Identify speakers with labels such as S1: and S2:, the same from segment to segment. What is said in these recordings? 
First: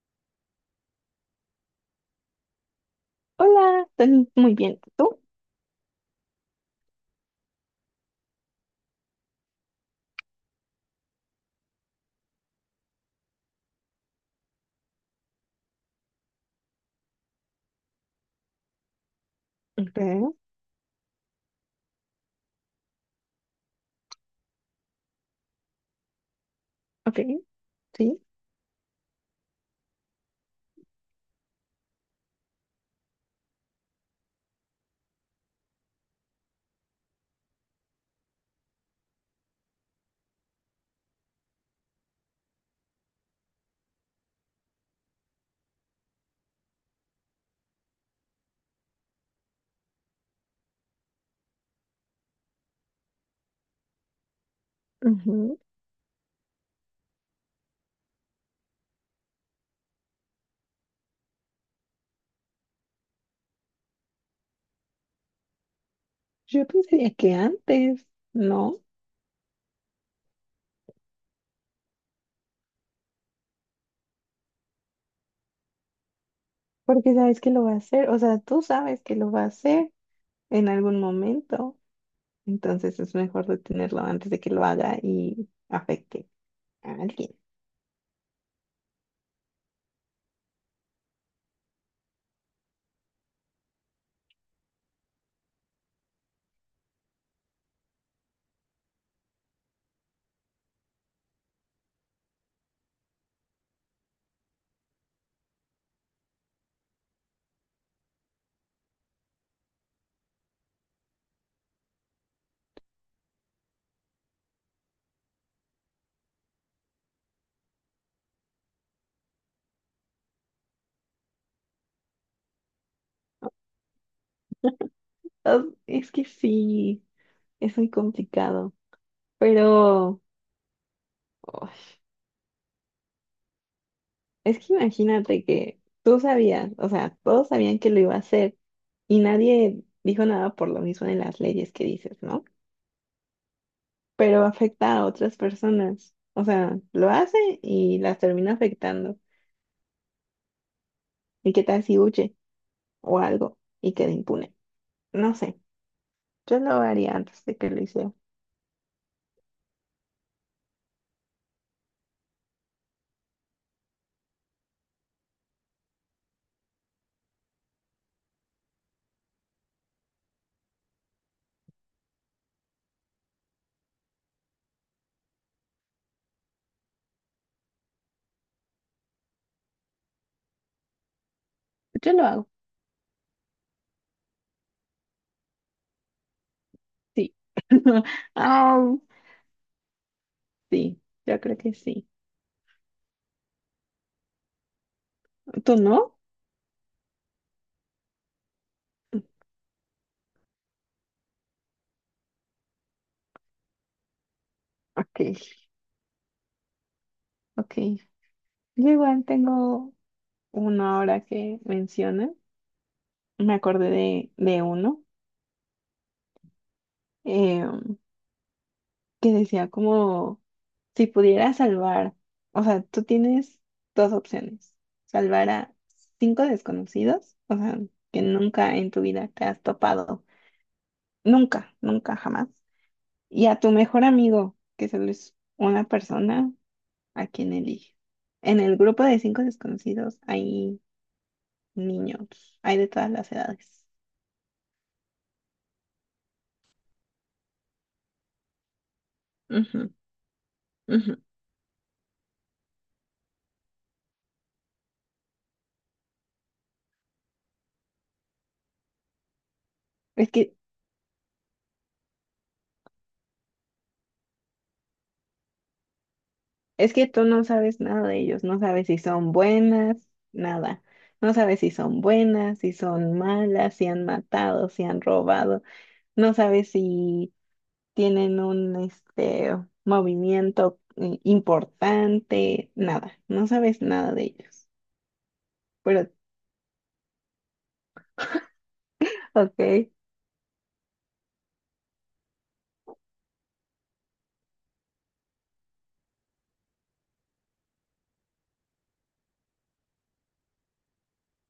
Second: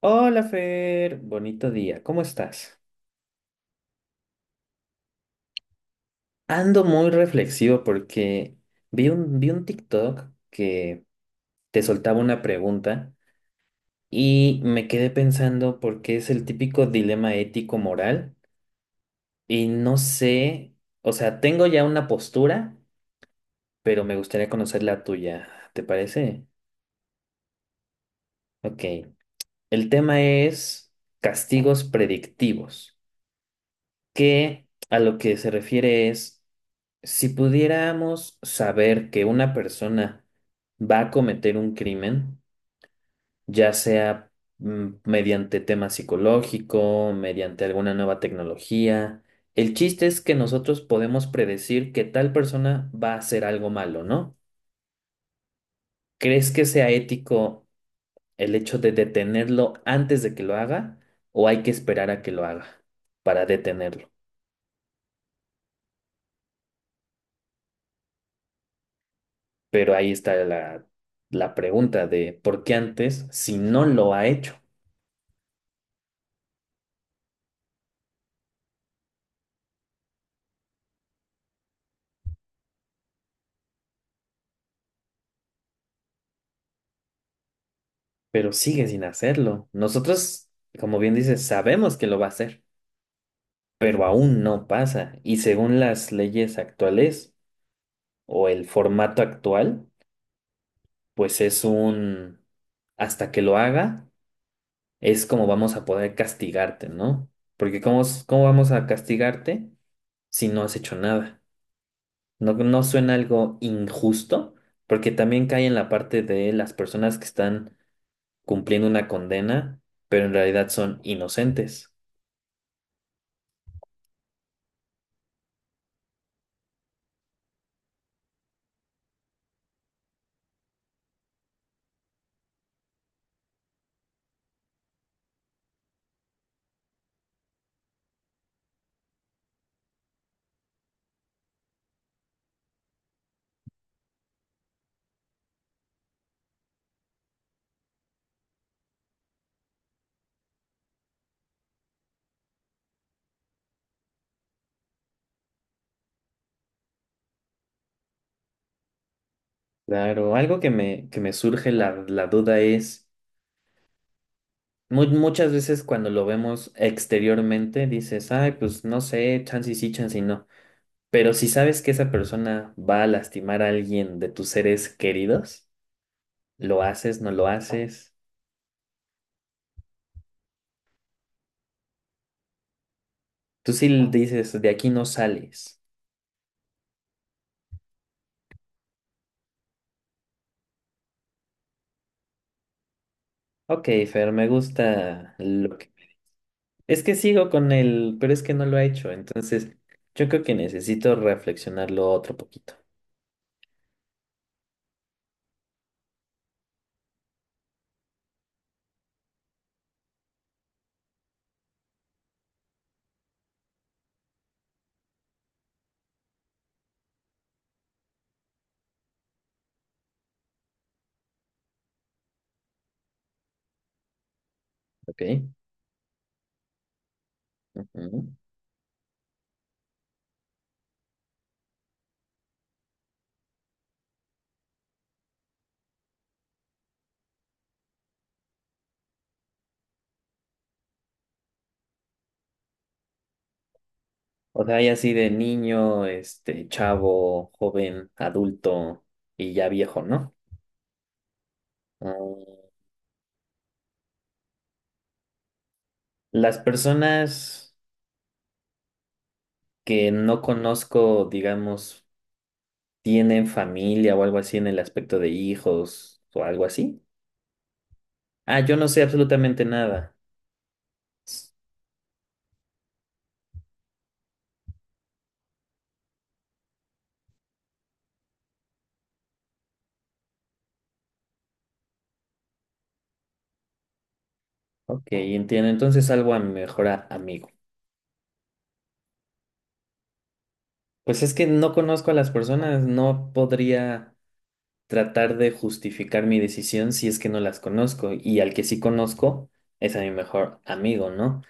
S1: Hola Fer, bonito día, ¿cómo estás?
S2: Hola, estoy muy bien. ¿Tú?
S1: Ando muy reflexivo porque vi un TikTok que te soltaba una pregunta y me quedé pensando porque es el típico dilema ético-moral y no
S2: Ok,
S1: sé, o sea, tengo ya una postura, pero me gustaría conocer la tuya, ¿te parece?
S2: ok, sí.
S1: Ok, el tema es castigos predictivos, que a lo que se refiere es, si pudiéramos saber que una persona va a cometer un crimen, ya sea mediante tema psicológico, mediante alguna nueva tecnología, el chiste es que nosotros podemos predecir que tal persona va a hacer algo malo, ¿no?
S2: Ujú.
S1: ¿Crees que sea ético el hecho de detenerlo antes de que lo haga o hay que esperar a que lo haga para detenerlo?
S2: Yo pensaría que antes, ¿no?
S1: Pero ahí está la pregunta de por qué antes, si no lo ha hecho,
S2: Porque sabes que lo va a hacer, o sea, tú sabes que lo va a hacer en algún momento, entonces es mejor detenerlo antes de que lo haga y afecte a alguien.
S1: pero sigue sin hacerlo. Nosotros, como bien dices, sabemos que lo va a hacer, pero aún no pasa. Y según las leyes actuales o el formato actual, pues es un hasta que lo haga, es como vamos a poder castigarte, ¿no? Porque ¿cómo vamos a castigarte si no has hecho nada? ¿No, no suena algo injusto? Porque también cae en la parte de las personas que están cumpliendo una condena, pero en realidad son inocentes.
S2: Ah, es que sí, es muy complicado, pero uy, es que imagínate que tú sabías, o sea, todos sabían que lo iba a hacer y nadie dijo nada por lo mismo de las leyes que dices, ¿no? Pero afecta a otras personas. O sea, lo hace y las termina afectando. ¿Y qué tal si huye o algo y queda impune? No sé, yo lo haría antes de que lo hiciera.
S1: Claro, algo que que me surge la duda es, muchas veces cuando lo vemos exteriormente dices, ay, pues no sé, chance y sí, chance y no. Pero si sabes que esa persona va a lastimar a alguien de tus seres queridos, ¿lo haces, no lo haces?
S2: Yo lo hago,
S1: Tú sí dices, de aquí no sales.
S2: sí. Au, sí, yo creo que sí.
S1: Ok, Fer, me gusta
S2: ¿Tú
S1: lo que...
S2: no?
S1: Es que sigo con él, pero es que no lo he hecho, entonces yo creo que necesito reflexionarlo otro poquito.
S2: Ok, ok. Yo igual tengo uno ahora que menciona. Me acordé de uno. Em, que decía como, si pudiera salvar, o sea, tú tienes dos opciones,
S1: Ok.
S2: salvar a cinco desconocidos, o sea, que
S1: Ujú.
S2: nunca en tu vida te has topado, nunca, nunca, jamás, y a tu mejor amigo, que solo es una persona a quien elige. En el grupo de cinco desconocidos hay niños, hay de todas las edades.
S1: O sea, hay así de niño, este, chavo, joven, adulto y ya
S2: Ujú,
S1: viejo, ¿no?
S2: ujú.
S1: Mm, las personas que
S2: Es
S1: no
S2: que
S1: conozco, digamos... ¿tienen familia o algo así en el aspecto de hijos o algo
S2: Es
S1: así?
S2: que tú no sabes nada de ellos, no
S1: Ah, yo no
S2: sabes si
S1: sé
S2: son
S1: absolutamente
S2: buenas,
S1: nada.
S2: nada. No sabes si son buenas, si son malas, si han matado, si han robado. No sabes si tienen un este movimiento importante, nada. No sabes nada de ellos.
S1: Ok, entiendo.
S2: Pero,
S1: Entonces salvo a mi mejor amigo.
S2: ok,
S1: Pues es que no conozco a las personas, no podría tratar de justificar mi decisión si es que no las conozco. Y al que sí conozco es a mi mejor amigo, ¿no?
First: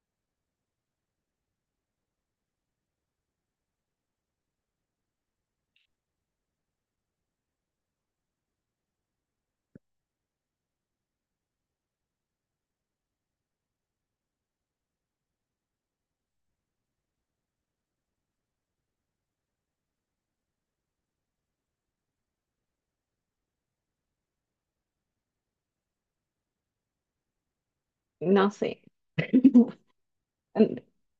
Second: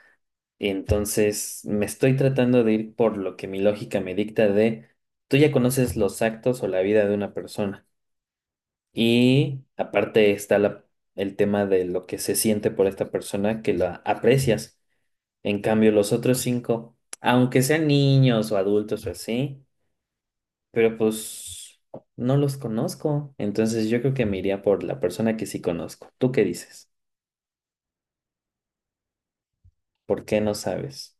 S1: Entonces me estoy tratando de ir por lo que mi lógica me dicta de, tú ya conoces los actos o la vida de una persona. Y aparte está el tema de lo que se siente por esta persona que la aprecias. En cambio, los otros cinco, aunque sean niños o adultos o así, pero pues no los conozco. Entonces yo creo que me iría por la persona que sí conozco. ¿Tú qué dices?
S2: no sé.
S1: ¿Por qué no
S2: Mm,
S1: sabes?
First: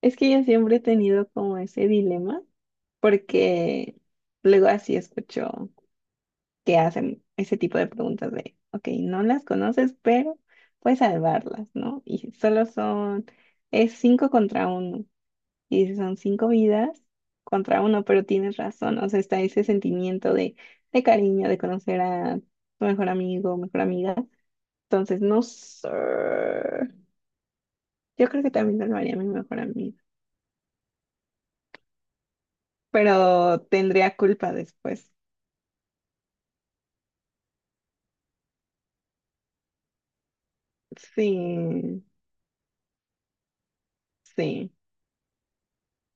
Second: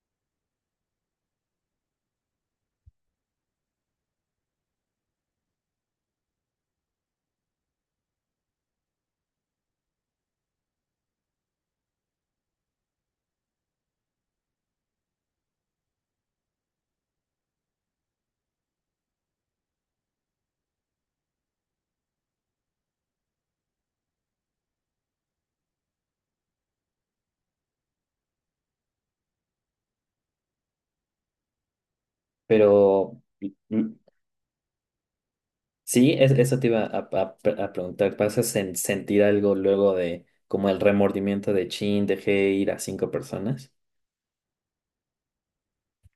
S2: Es que yo siempre he tenido como ese dilema porque luego así escucho. Que hacen ese tipo de preguntas de, ok, no las conoces, pero puedes salvarlas, ¿no? Y solo son, es cinco contra uno, y son cinco vidas contra uno, pero tienes razón, o sea, está ese sentimiento de cariño, de conocer a tu mejor amigo, mejor amiga. Entonces, no sé, yo creo que también salvaría a mi mejor amiga,
S1: Pero
S2: pero
S1: mm,
S2: tendría culpa después.
S1: sí, eso te iba a preguntar. ¿Vas a sentir algo luego de como el remordimiento de
S2: Sí,
S1: chin, dejé ir a cinco personas?
S2: sí.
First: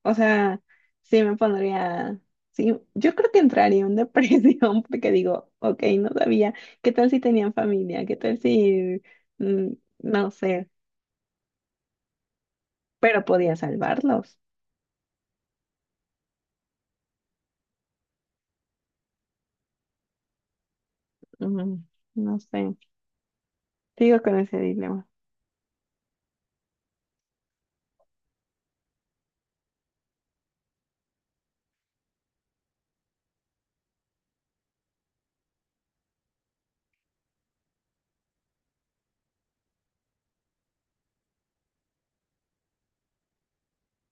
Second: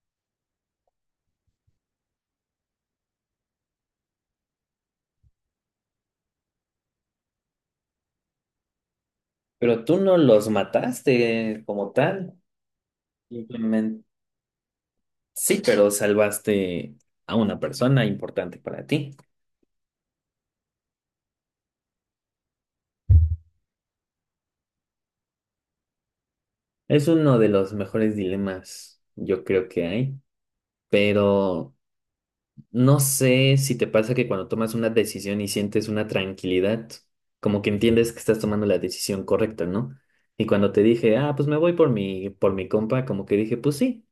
S2: O sea, sí me pondría, sí, yo creo que entraría en depresión porque digo, ok, no sabía, ¿qué tal si tenían familia? ¿Qué tal si, mm,
S1: Pero tú no
S2: no
S1: los
S2: sé,
S1: mataste como tal,
S2: pero podía
S1: simplemente
S2: salvarlos?
S1: sí, pero salvaste a una persona importante para ti.
S2: Mm, no sé, sigo con ese dilema.
S1: Es uno de los mejores dilemas, yo creo que hay, pero no sé si te pasa que cuando tomas una decisión y sientes una tranquilidad, como que entiendes que estás tomando la decisión correcta, ¿no? Y cuando te dije, ah, pues me voy por por mi compa, como que dije, pues sí.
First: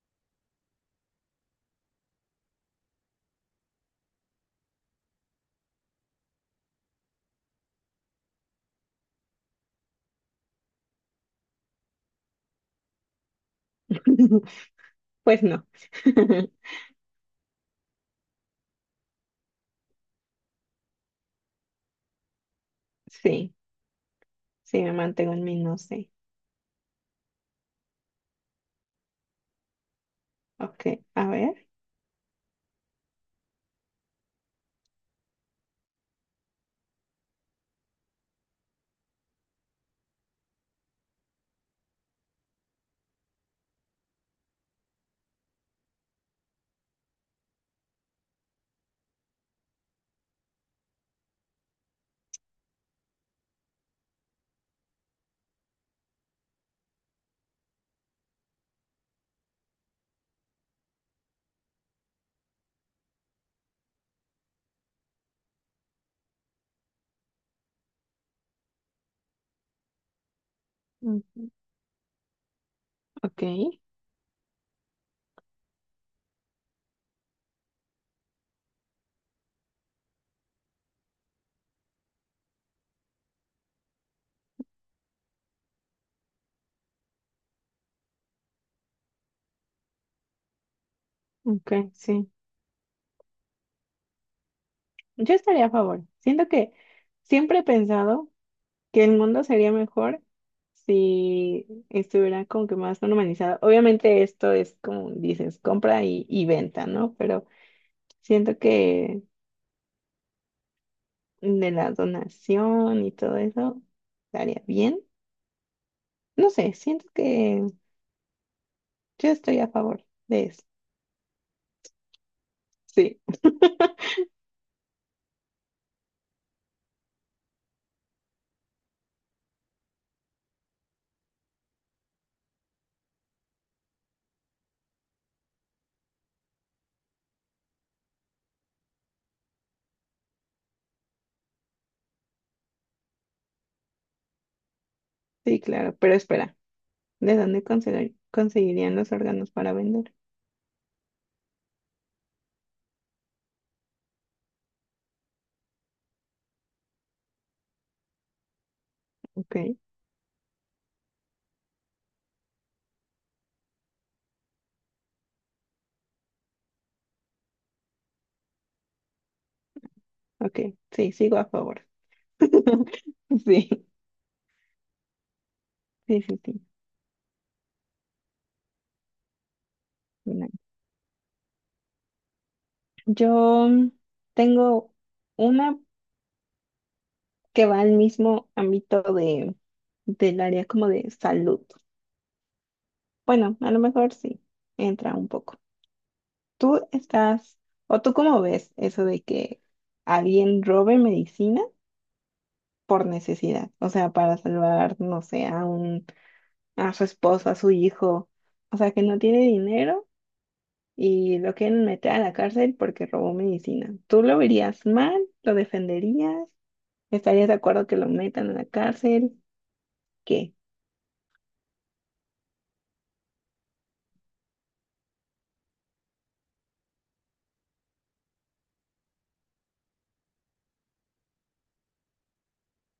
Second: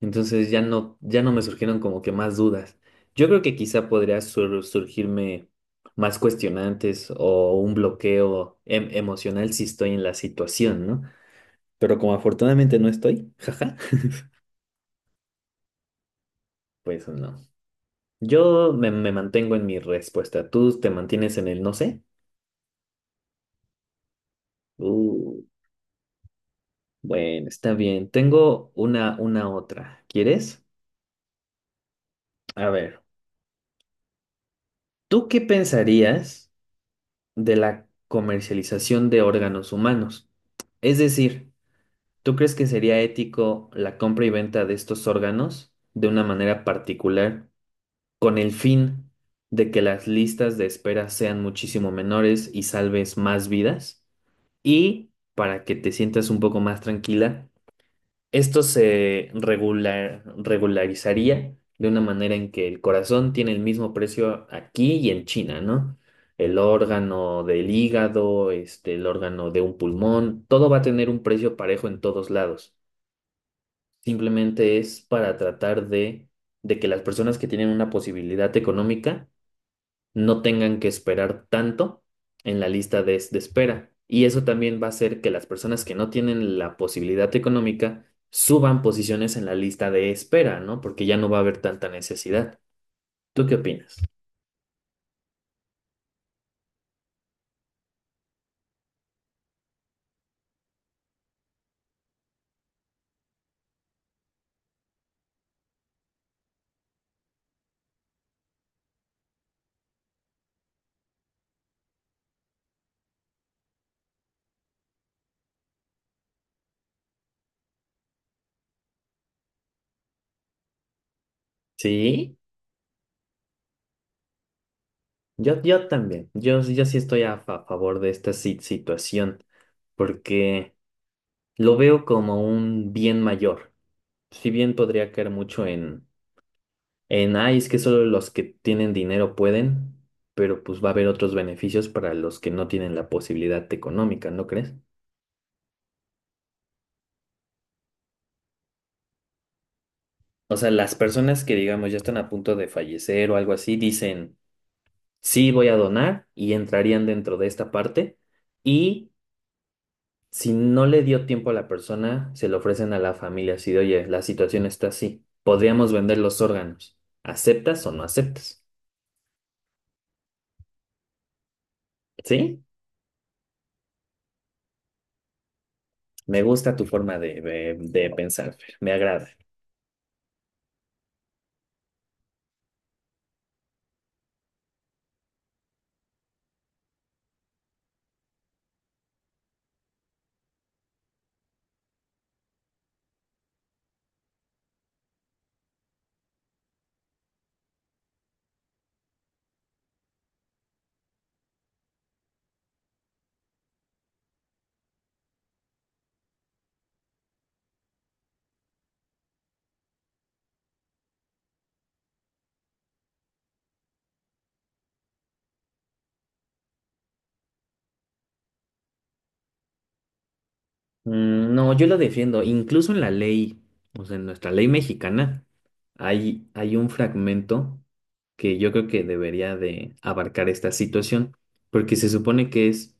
S1: Entonces ya no me surgieron como que más dudas. Yo creo que quizá podría surgirme más cuestionantes o un bloqueo emocional si estoy en la situación, ¿no? Pero como afortunadamente no estoy, jaja,
S2: Pues no.
S1: pues no. Yo me mantengo en mi respuesta. ¿Tú te mantienes en el no sé?
S2: Sí, sí, me mantengo
S1: Uh,
S2: en mi no sé.
S1: bueno, está bien. Tengo una otra. ¿Quieres?
S2: Ok, a ver.
S1: A ver, ¿tú qué pensarías de la comercialización de órganos humanos? Es decir, ¿tú crees que sería ético la compra y venta de estos órganos de una manera particular con el fin de que las listas de espera sean muchísimo menores y salves más vidas? Y para que te sientas un poco más tranquila, esto se regularizaría de una manera en que el corazón tiene el mismo precio aquí y en China, ¿no? El órgano del hígado, este, el órgano de un pulmón, todo va a tener un
S2: Mm.
S1: precio parejo en todos lados.
S2: Ok,
S1: Simplemente es para tratar de que las personas que tienen una posibilidad económica no tengan que esperar tanto en la lista de espera. Y eso también va a hacer que las personas que no tienen la posibilidad económica suban posiciones en la lista de espera, ¿no? Porque ya no va a haber tanta
S2: ok, sí.
S1: necesidad. ¿Tú qué opinas?
S2: Yo estaría a favor. Siento que siempre he pensado. Que el mundo sería mejor si estuviera como que más normalizado. Obviamente esto es como dices, compra y venta, ¿no? Pero siento que de la donación y todo eso estaría bien. No sé, siento que yo estoy a favor de eso.
S1: Sí,
S2: Sí,
S1: yo también. Yo sí estoy a, favor de esta situación porque lo veo como un bien mayor. Si bien podría caer mucho en ay, es que solo los que tienen dinero pueden, pero pues va a haber otros beneficios para los que no tienen la posibilidad económica, ¿no crees?
S2: sí, claro, pero espera, ¿de dónde conseguir- conseguirían los órganos para vender?
S1: O sea, las personas que digamos ya están a punto de fallecer o algo así, dicen, sí, voy a donar y entrarían dentro de esta parte. Y
S2: Ok,
S1: si no le dio tiempo a la persona, se lo ofrecen a la familia así de, oye, la situación está así, podríamos vender los órganos. ¿Aceptas o no aceptas?
S2: ok, sí, sigo a favor.
S1: ¿Sí?
S2: Sí, sí,
S1: Me
S2: sí,
S1: gusta tu forma de, de pensar, Fer, me agrada.
S2: sí. Yo tengo una que va al mismo ámbito de, del área como de salud. Bueno, a lo mejor sí, entra un poco. ¿Tú estás, o tú cómo ves eso de que alguien robe medicina por necesidad? O sea, para salvar, no sé, a un, a su esposo, a su hijo. O sea, que no tiene dinero y lo quieren meter a la cárcel porque robó medicina. ¿Tú lo verías mal? ¿Lo defenderías? ¿Estarías de acuerdo que lo metan a la cárcel? ¿Qué?
S1: Mm, no, yo lo defiendo. Incluso en la ley, o sea, en nuestra ley mexicana, hay un fragmento que yo creo que debería de abarcar esta situación, porque se supone que es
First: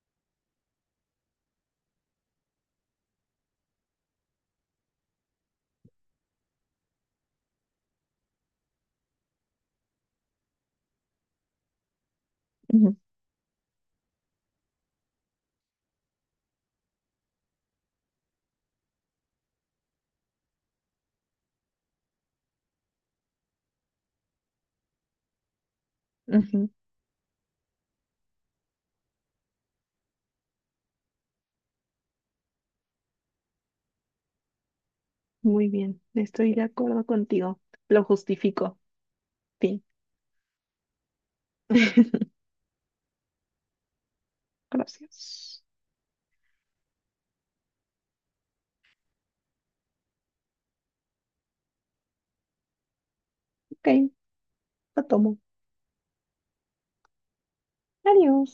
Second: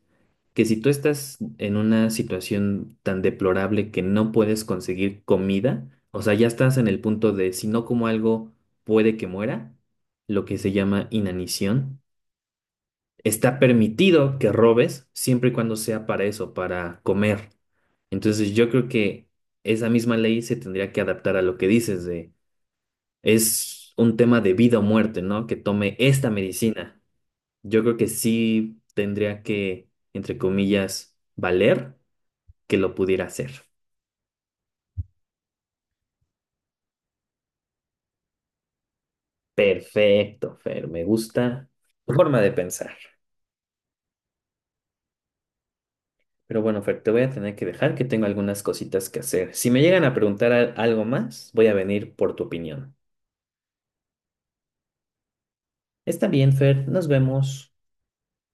S1: que si tú estás en una situación tan deplorable que no puedes conseguir comida, o sea, ya estás en el punto de si no como algo puede que muera, lo que se llama inanición,
S2: Ujú,
S1: está permitido que robes siempre y cuando sea para eso, para comer. Entonces yo creo que esa misma ley se tendría que adaptar a lo que dices de es un tema de vida o muerte, ¿no? Que tome esta
S2: ujú.
S1: medicina. Yo creo que sí tendría que, entre comillas, valer que lo pudiera hacer.
S2: Muy bien, estoy de acuerdo contigo. Lo justifico. Fin.
S1: Perfecto, Fer, me gusta tu forma de pensar.
S2: Gracias.
S1: Pero bueno, Fer, te voy a tener que dejar que tengo algunas cositas que hacer. Si me llegan a preguntar algo más, voy a venir por tu opinión.
S2: Ok, lo tomo.
S1: Está bien, Fer, nos vemos.
S2: Adiós.